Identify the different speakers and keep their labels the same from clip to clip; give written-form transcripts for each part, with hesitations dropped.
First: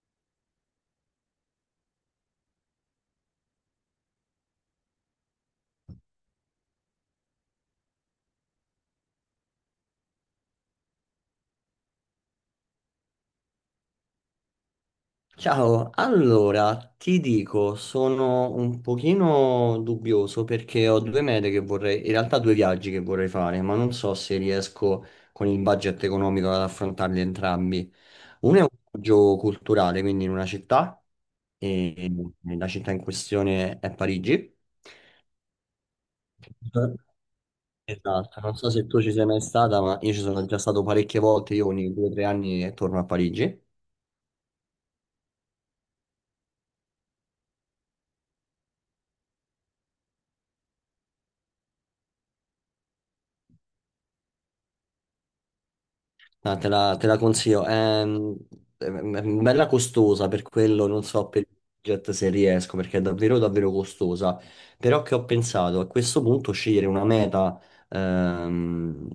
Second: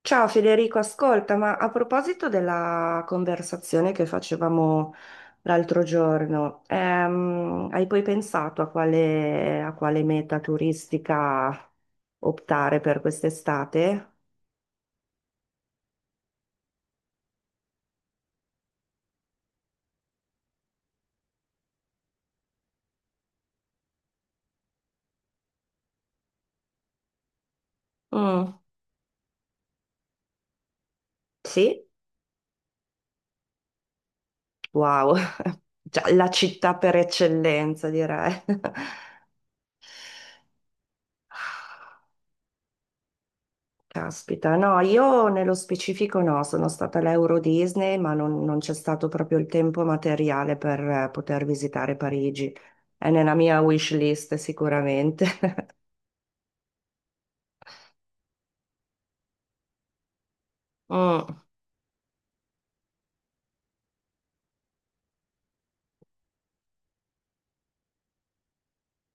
Speaker 1: Ciao Federico, ascolta, ma a proposito della conversazione che facevamo l'altro giorno, hai poi pensato a quale meta turistica optare per quest'estate?
Speaker 2: Ciao, allora ti dico, sono un pochino dubbioso perché ho due mete che vorrei, in realtà due viaggi che vorrei fare, ma non so se riesco con il budget economico ad affrontarli entrambi. Uno
Speaker 1: Mm,
Speaker 2: è un viaggio culturale, quindi in una città,
Speaker 1: sì?
Speaker 2: e la città in questione è Parigi.
Speaker 1: Wow, Già, la città per eccellenza direi.
Speaker 2: Esatto, non so se tu ci sei mai stata, ma io ci sono già stato parecchie volte, io ogni due o tre anni torno a Parigi.
Speaker 1: Caspita, no, io nello specifico no, sono stata all'Euro Disney, ma non c'è stato proprio il tempo materiale per poter visitare Parigi. È nella mia wish list sicuramente.
Speaker 2: No, te la consiglio. È, è bella costosa per quello, non so
Speaker 1: Mm,
Speaker 2: per il budget se riesco, perché è davvero davvero costosa. Però che ho pensato a questo punto scegliere una meta ehm,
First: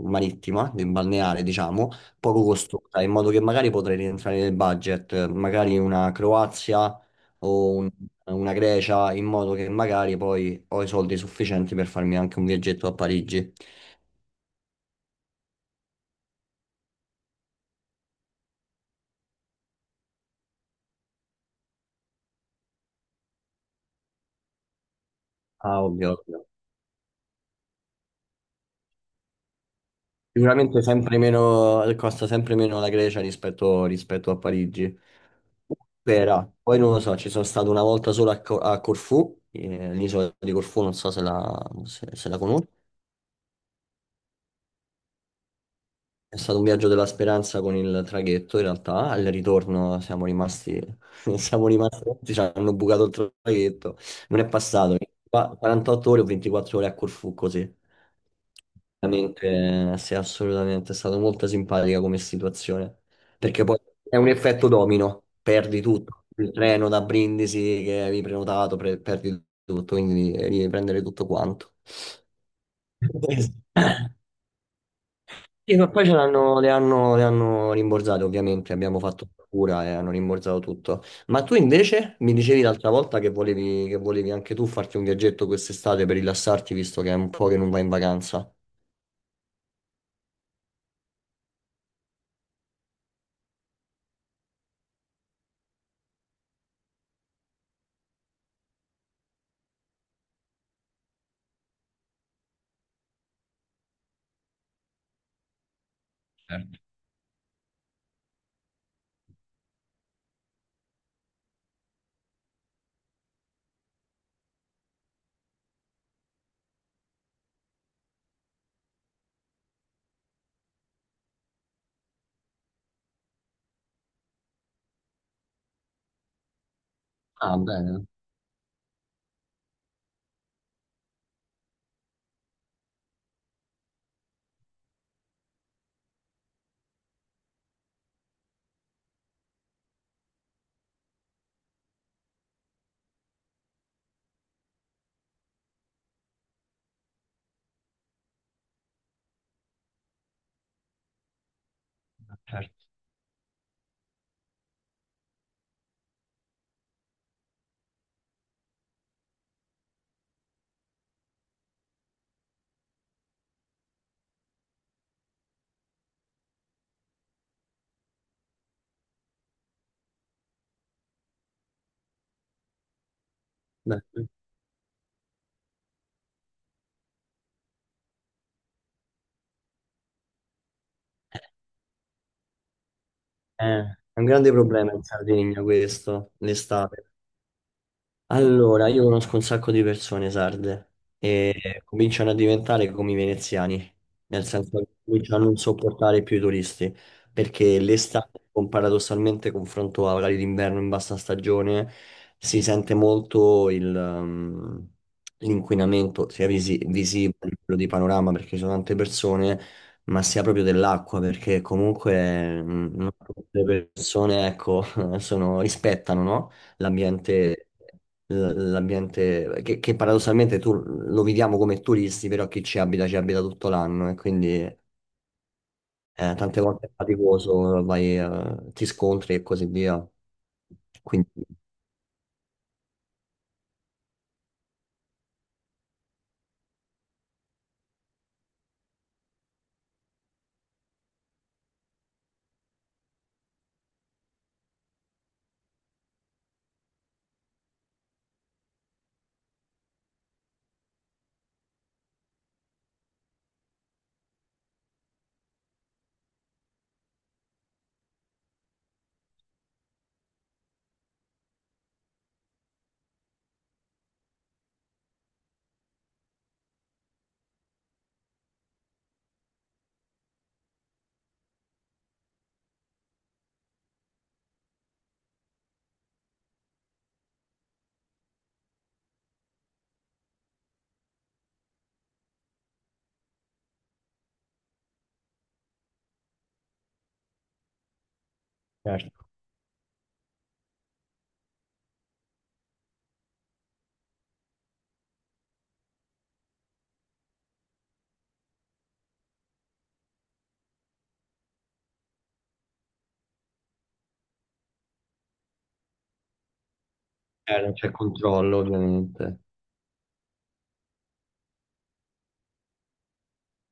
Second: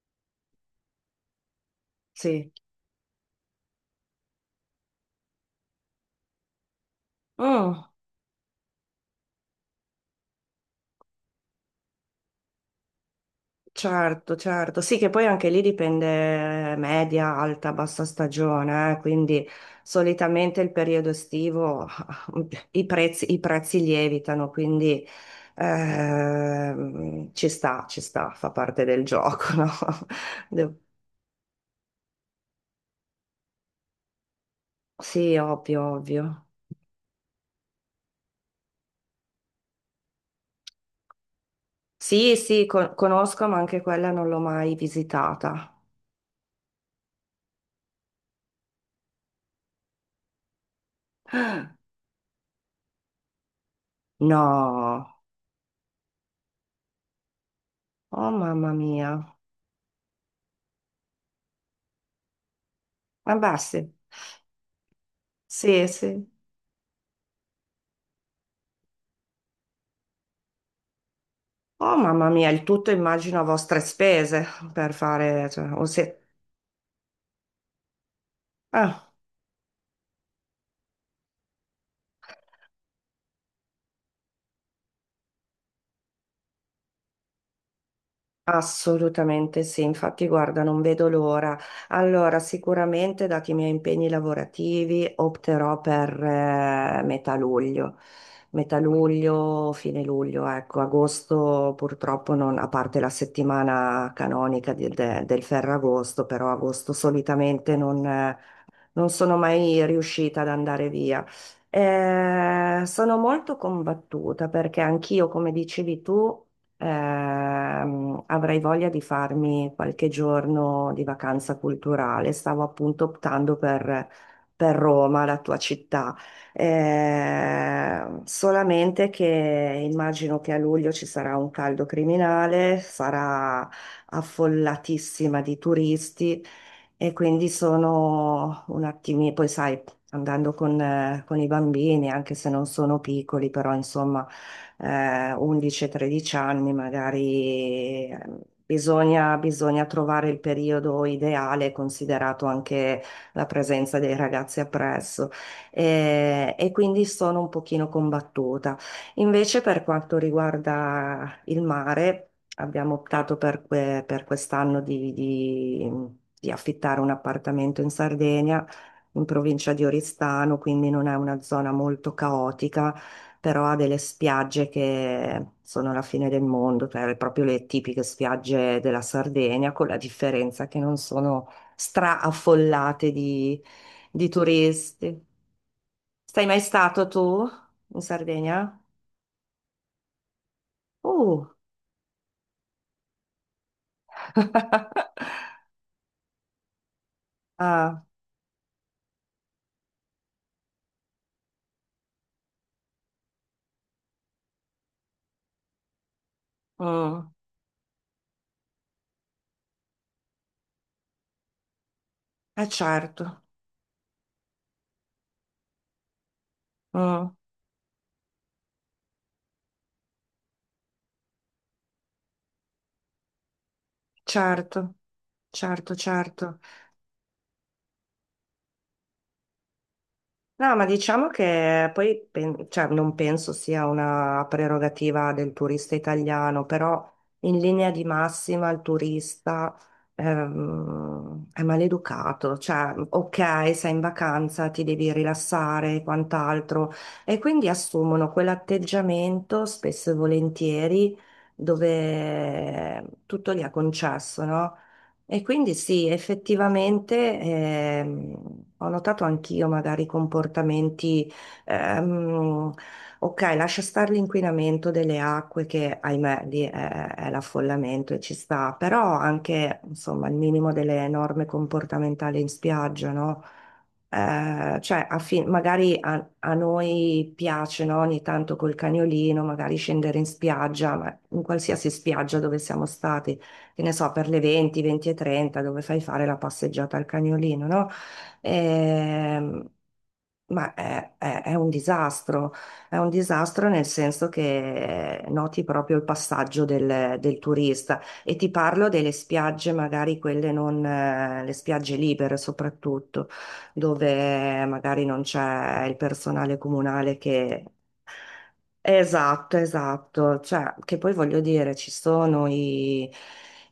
Speaker 2: marittima, balneare, diciamo, poco
Speaker 1: sì.
Speaker 2: costosa, in modo che magari potrei rientrare nel budget, magari una Croazia o
Speaker 1: Mm.
Speaker 2: una Grecia, in modo che magari poi ho i soldi sufficienti per farmi anche un viaggetto a Parigi.
Speaker 1: Certo, certo, sì che poi anche lì dipende media, alta, bassa stagione, quindi solitamente il periodo estivo i prezzi lievitano, quindi
Speaker 2: Ah, ovvio.
Speaker 1: ci sta, fa parte del gioco, no? De-
Speaker 2: Sicuramente sempre meno, costa sempre meno la Grecia rispetto a Parigi.
Speaker 1: Sì, ovvio, ovvio.
Speaker 2: Spera. Poi non lo so, ci sono stato una volta solo a Corfù, l'isola di Corfù, non so se
Speaker 1: Sì,
Speaker 2: la
Speaker 1: sì,
Speaker 2: conosci.
Speaker 1: conosco, ma anche quella non l'ho mai visitata.
Speaker 2: È stato un viaggio della speranza con il traghetto, in realtà. Al ritorno siamo rimasti, siamo rimasti, ci hanno bucato il traghetto.
Speaker 1: No,
Speaker 2: Non è passato, qua 48 ore o 24 ore a Corfù così.
Speaker 1: oh mamma mia,
Speaker 2: Veramente, sì, assolutamente, è stata molto simpatica come situazione,
Speaker 1: vabbè
Speaker 2: perché poi
Speaker 1: sì,
Speaker 2: è un effetto domino, perdi
Speaker 1: sì,
Speaker 2: tutto,
Speaker 1: sì.
Speaker 2: il treno da Brindisi che avevi prenotato, perdi tutto, quindi devi riprendere tutto quanto.
Speaker 1: Oh mamma mia, il tutto immagino a vostre spese per fare, cioè,
Speaker 2: Sì,
Speaker 1: o
Speaker 2: ma poi ce
Speaker 1: se-
Speaker 2: l'hanno, le hanno rimborsate, ovviamente, abbiamo
Speaker 1: ah,
Speaker 2: fatto cura e hanno rimborsato tutto. Ma tu invece mi dicevi l'altra volta che volevi anche tu farti un viaggetto quest'estate per rilassarti, visto che è un po' che non vai in vacanza.
Speaker 1: assolutamente sì, infatti guarda, non vedo l'ora. Allora, sicuramente dati i miei impegni lavorativi opterò per metà luglio, fine luglio, ecco, agosto purtroppo non, a parte la settimana canonica del Ferragosto, però agosto solitamente non sono mai riuscita ad andare via. Sono molto combattuta perché anch'io, come dicevi tu, avrei voglia di farmi qualche giorno di vacanza culturale. Stavo appunto optando per Roma, la tua città.
Speaker 2: Ah, bene,
Speaker 1: Solamente che immagino che a luglio ci sarà un caldo criminale, sarà affollatissima di turisti. E quindi sono un attimino, poi sai, andando con i bambini, anche se non sono piccoli, però insomma, 11-13 anni magari bisogna trovare il periodo ideale, considerato
Speaker 2: certo.
Speaker 1: anche la presenza dei ragazzi appresso. E quindi sono un pochino combattuta. Invece per quanto riguarda il mare, abbiamo optato per quest'anno di affittare un appartamento in Sardegna, in provincia di Oristano, quindi non è una zona molto caotica, però ha delle
Speaker 2: Beh.
Speaker 1: spiagge che sono la fine del mondo, cioè proprio le tipiche spiagge della Sardegna, con la differenza che non sono straaffollate di,
Speaker 2: È un
Speaker 1: di
Speaker 2: grande problema in
Speaker 1: turisti.
Speaker 2: Sardegna questo,
Speaker 1: Sei mai stato
Speaker 2: l'estate,
Speaker 1: tu in Sardegna?
Speaker 2: allora, io conosco un sacco di persone sarde
Speaker 1: Uh!
Speaker 2: e cominciano a diventare come i veneziani, nel senso che cominciano a non sopportare più i turisti, perché
Speaker 1: Ah,
Speaker 2: l'estate, paradossalmente, confronto a orari d'inverno in bassa stagione, si sente molto l'inquinamento, sia
Speaker 1: mm.
Speaker 2: visibile, quello di panorama, perché ci sono tante persone, ma sia proprio dell'acqua, perché comunque
Speaker 1: Eh
Speaker 2: non
Speaker 1: certo,
Speaker 2: tutte le persone, ecco, rispettano, no?
Speaker 1: mm,
Speaker 2: L'ambiente, l'ambiente che paradossalmente tu lo viviamo come turisti, però chi ci abita tutto l'anno e quindi
Speaker 1: certo, certo, certo.
Speaker 2: tante volte è faticoso, vai, ti scontri e così via.
Speaker 1: No, ma diciamo
Speaker 2: Quindi
Speaker 1: che poi cioè, non penso sia una prerogativa del turista italiano, però in linea di massima il turista è maleducato. Cioè, ok, sei in vacanza, ti devi rilassare e quant'altro, e quindi assumono quell'atteggiamento spesso e volentieri dove tutto gli è concesso, no? E quindi sì, effettivamente ho notato anch'io magari comportamenti, ehm, ok, lascia stare l'inquinamento delle acque che ahimè lì è l'affollamento e ci sta, però anche insomma il minimo delle norme comportamentali in spiaggia, no? Cioè, magari a noi piace, no, ogni tanto col cagnolino, magari scendere in spiaggia, ma in qualsiasi spiaggia dove siamo stati che ne so, per le 20, 20 e 30, dove fai fare la passeggiata al cagnolino, no?
Speaker 2: certo.
Speaker 1: Ehm, ma è un disastro, è un disastro nel senso che noti proprio il passaggio del turista e ti parlo delle spiagge, magari quelle non, le spiagge libere soprattutto, dove magari non c'è il personale comunale
Speaker 2: Eh,
Speaker 1: che
Speaker 2: non c'è controllo ovviamente.
Speaker 1: esatto, esatto, cioè, che poi voglio dire, ci sono i,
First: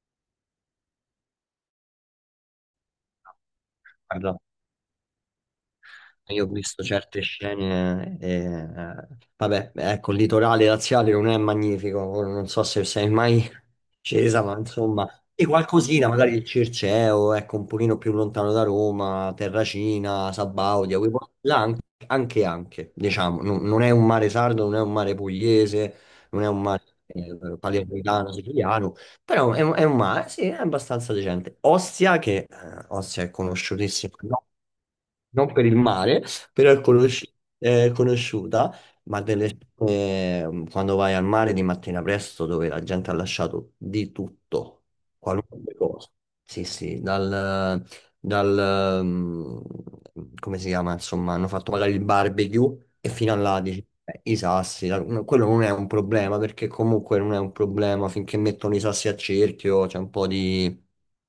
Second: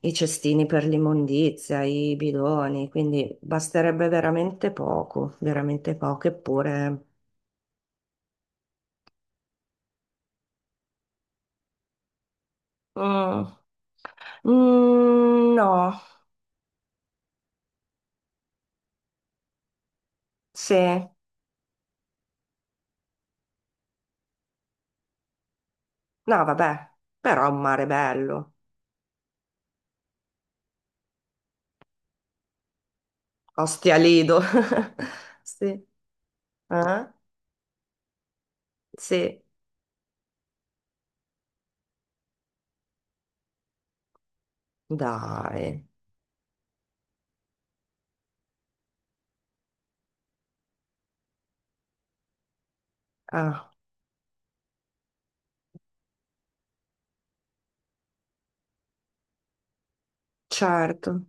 Speaker 1: i cestini per l'immondizia, i bidoni, quindi basterebbe
Speaker 2: Guarda,
Speaker 1: veramente poco,
Speaker 2: io ho visto
Speaker 1: eppure...
Speaker 2: certe scene, vabbè, ecco, il litorale laziale non è magnifico, ora non so se sei mai
Speaker 1: mm,
Speaker 2: scesa, ma insomma, e
Speaker 1: mm, no,
Speaker 2: qualcosina, magari il Circeo, ecco, un pochino più lontano da Roma, Terracina,
Speaker 1: sì,
Speaker 2: Sabaudia, quei
Speaker 1: no,
Speaker 2: posti là anche, diciamo, non è un mare sardo, non è un mare pugliese, non è un mare
Speaker 1: vabbè, però è un mare
Speaker 2: palermitano,
Speaker 1: bello,
Speaker 2: siciliano, però è, è un mare, sì, è abbastanza decente. Ostia, che Ostia è
Speaker 1: Ostia
Speaker 2: conosciutissima,
Speaker 1: Lido,
Speaker 2: no, non per il
Speaker 1: sì,
Speaker 2: mare, però è,
Speaker 1: eh?
Speaker 2: è conosciuta, ma
Speaker 1: Sì,
Speaker 2: quando vai al mare di mattina presto, dove la gente ha lasciato di tutto, qualunque
Speaker 1: dai,
Speaker 2: cosa. Sì, sì, dal, mm, come si chiama, insomma, hanno fatto magari il barbecue, e fino a là
Speaker 1: ah,
Speaker 2: dici, "Beh, i sassi, no, quello non è un problema perché comunque non è un problema finché mettono i sassi a cerchio, c'è un po'
Speaker 1: certo,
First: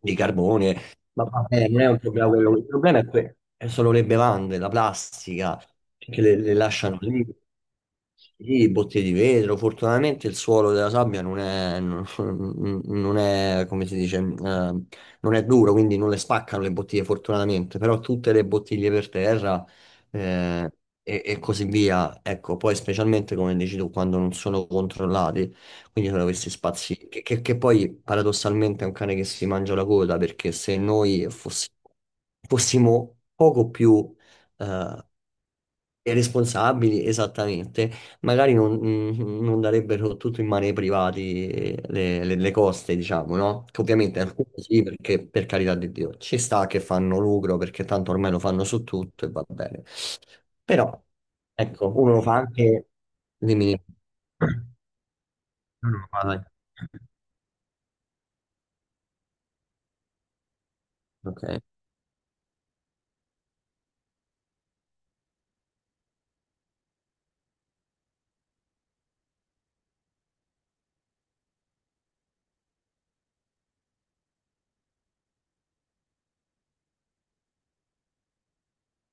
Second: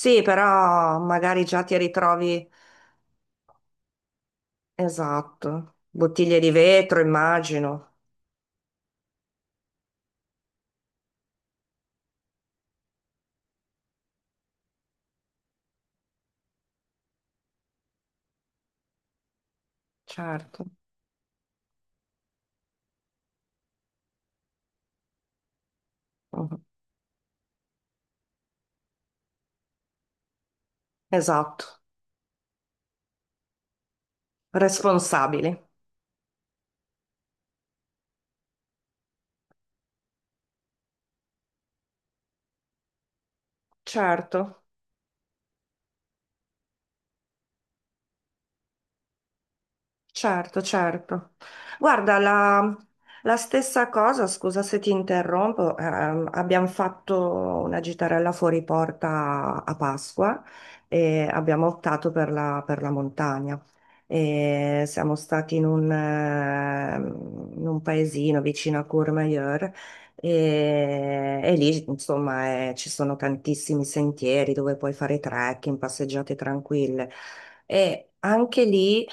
Speaker 2: di carbone,
Speaker 1: però
Speaker 2: ma
Speaker 1: magari già
Speaker 2: vabbè,
Speaker 1: ti
Speaker 2: non è un problema
Speaker 1: ritrovi...
Speaker 2: quello, il problema è è solo le bevande, la plastica,
Speaker 1: Esatto,
Speaker 2: che
Speaker 1: bottiglie di
Speaker 2: le lasciano
Speaker 1: vetro,
Speaker 2: lì,
Speaker 1: immagino,
Speaker 2: sì, bottiglie di vetro, fortunatamente il suolo della sabbia non è, non, non è, come si dice, non è duro, quindi non le spaccano le bottiglie fortunatamente, però tutte le bottiglie per terra
Speaker 1: certo,
Speaker 2: eh, e così via, ecco, poi specialmente come dici tu, quando non sono controllati. Quindi sono questi
Speaker 1: mhm.
Speaker 2: spazi che poi paradossalmente è un cane che si mangia la coda perché se noi
Speaker 1: Esatto,
Speaker 2: fossimo poco più eh,
Speaker 1: responsabili,
Speaker 2: responsabili, esattamente, magari non darebbero tutto in mano ai privati le coste, diciamo, no? Che ovviamente alcuni
Speaker 1: certo.
Speaker 2: sì, perché per carità di Dio ci sta che fanno lucro perché tanto ormai lo fanno su tutto e va bene.
Speaker 1: Certo,
Speaker 2: Però,
Speaker 1: certo.
Speaker 2: ecco, uno
Speaker 1: Guarda,
Speaker 2: lo fa
Speaker 1: la,
Speaker 2: anche
Speaker 1: la
Speaker 2: di minimo.
Speaker 1: stessa cosa, scusa se ti interrompo,
Speaker 2: No, no, vai.
Speaker 1: abbiamo fatto una gitarella fuori porta a Pasqua e
Speaker 2: Ok.
Speaker 1: abbiamo optato per la montagna. E siamo stati in un paesino vicino a Courmayeur e lì, insomma, ci sono tantissimi sentieri dove puoi fare trekking, passeggiate tranquille. E anche lì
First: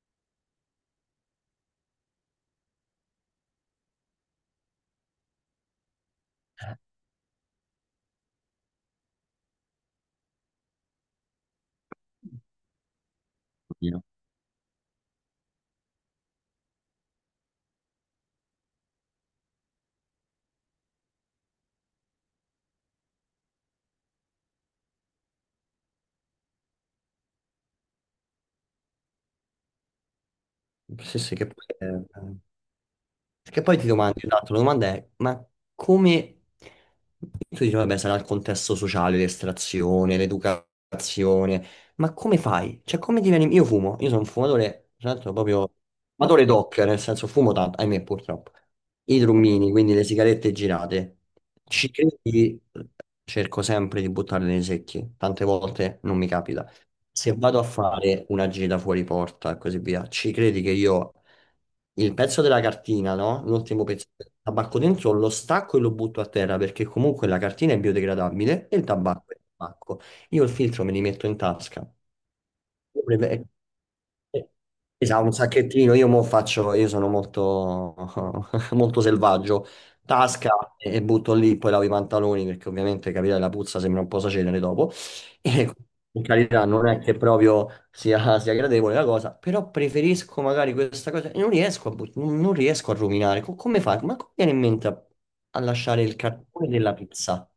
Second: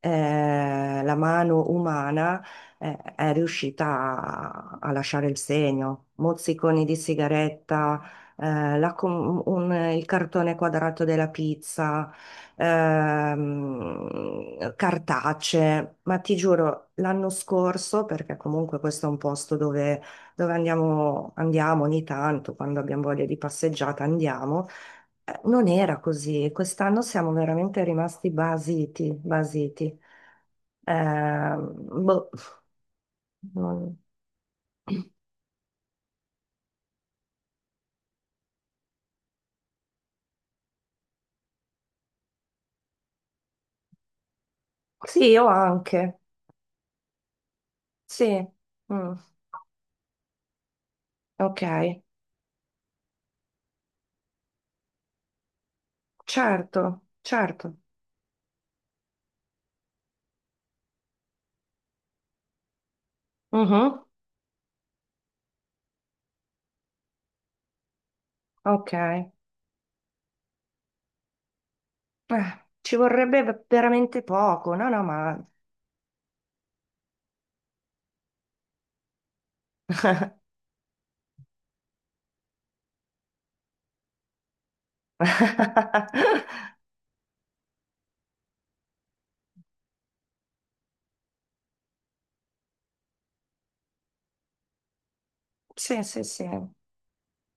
Speaker 1: la mano umana è riuscita a lasciare il segno. Mozziconi di sigaretta, il cartone quadrato della pizza,
Speaker 2: Io.
Speaker 1: cartacee, ma ti giuro, l'anno scorso, perché comunque questo è un posto dove andiamo ogni tanto, quando abbiamo voglia di passeggiata andiamo. Non era così, e quest'anno siamo veramente rimasti basiti, basiti.
Speaker 2: Sì, sì,
Speaker 1: Eh, Boh,
Speaker 2: che poi ti
Speaker 1: non-
Speaker 2: domandi, esatto, la domanda è, ma come... Tu dici, vabbè, sarà il contesto sociale, l'estrazione, l'educazione, ma come fai? Cioè, come diveni... Io fumo, io sono un fumatore, tra
Speaker 1: Sì,
Speaker 2: l'altro
Speaker 1: io
Speaker 2: proprio...
Speaker 1: anche,
Speaker 2: fumatore doc, nel senso fumo tanto, ahimè,
Speaker 1: sì,
Speaker 2: purtroppo.
Speaker 1: mm,
Speaker 2: I drummini, quindi le sigarette girate.
Speaker 1: ok,
Speaker 2: Ci credi? Cerco sempre di buttarle nei secchi, tante volte non mi capita.
Speaker 1: certo,
Speaker 2: Se vado a
Speaker 1: certo,
Speaker 2: fare una gita fuori porta e così via, ci credi che io il pezzo della cartina, no? L'ultimo
Speaker 1: mhm,
Speaker 2: pezzo del tabacco dentro lo stacco e lo butto a terra perché comunque la cartina è biodegradabile e il
Speaker 1: ok.
Speaker 2: tabacco è tabacco. Io il filtro me li metto in tasca.
Speaker 1: Ci
Speaker 2: Il problema è-
Speaker 1: vorrebbe veramente
Speaker 2: Eh,
Speaker 1: poco, no, no,
Speaker 2: Esatto, un
Speaker 1: ma...
Speaker 2: sacchettino, io mo faccio, io sono molto, molto selvaggio, tasca e butto lì, poi lavo i pantaloni perché ovviamente capire la puzza sembra un po' sacenere dopo, e in carità non è che proprio sia gradevole la cosa, però preferisco magari questa cosa, e non riesco a, non riesco a ruminare, come fai? Ma come viene in mente a, a lasciare
Speaker 1: Sì,
Speaker 2: il
Speaker 1: sì, sì.
Speaker 2: cartone della pizza?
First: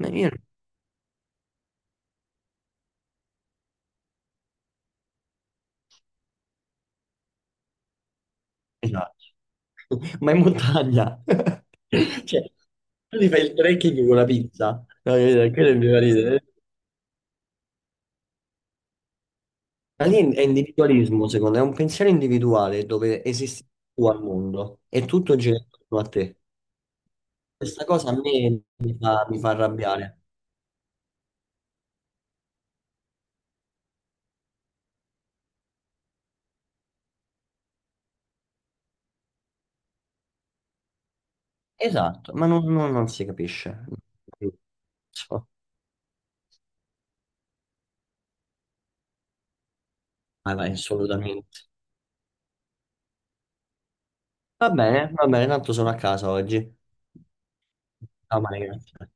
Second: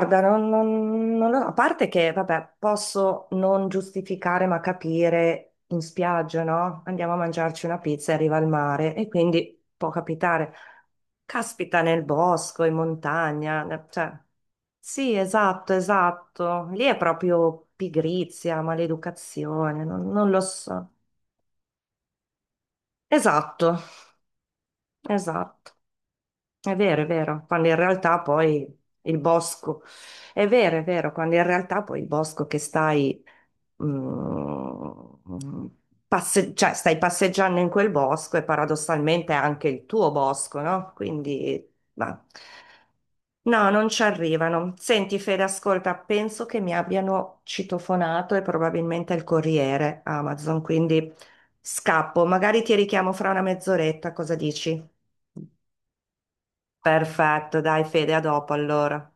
Speaker 2: Ma io-
Speaker 1: non lo so, a parte che, vabbè, posso non giustificare ma capire in spiaggia, no? Andiamo a mangiarci una pizza e arriva il mare e
Speaker 2: Esatto.
Speaker 1: quindi può
Speaker 2: Ma in
Speaker 1: capitare.
Speaker 2: montagna.
Speaker 1: Caspita nel
Speaker 2: Cioè,
Speaker 1: bosco, in
Speaker 2: tu ti fai il
Speaker 1: montagna,
Speaker 2: trekking
Speaker 1: cioè,
Speaker 2: con la pizza. No,
Speaker 1: sì,
Speaker 2: capito? Quello è
Speaker 1: esatto,
Speaker 2: il mio ridere.
Speaker 1: esatto. Lì è proprio pigrizia, maleducazione,
Speaker 2: Ma
Speaker 1: non,
Speaker 2: lì
Speaker 1: non lo
Speaker 2: è
Speaker 1: so.
Speaker 2: individualismo, secondo me, è un pensiero individuale dove esisti
Speaker 1: Esatto,
Speaker 2: tu al mondo e tutto gira
Speaker 1: esatto.
Speaker 2: intorno a te.
Speaker 1: È vero, quando in
Speaker 2: Questa cosa a
Speaker 1: realtà
Speaker 2: me
Speaker 1: poi il
Speaker 2: mi fa
Speaker 1: bosco,
Speaker 2: arrabbiare.
Speaker 1: è vero, quando in realtà poi il bosco che stai, mm, cioè stai passeggiando in quel bosco e paradossalmente è anche il tuo bosco, no? Quindi, ma-
Speaker 2: Esatto, ma non si
Speaker 1: no,
Speaker 2: capisce.
Speaker 1: non ci arrivano. Senti, Fede,
Speaker 2: So.
Speaker 1: ascolta, penso che mi abbiano citofonato e probabilmente il corriere
Speaker 2: Vai,
Speaker 1: Amazon,
Speaker 2: vai,
Speaker 1: quindi
Speaker 2: assolutamente.
Speaker 1: scappo, magari ti richiamo fra una mezz'oretta, cosa dici?
Speaker 2: Va bene, tanto sono a casa oggi.
Speaker 1: Perfetto, dai Fede, a
Speaker 2: Ciao,
Speaker 1: dopo
Speaker 2: Maria, grazie.
Speaker 1: allora.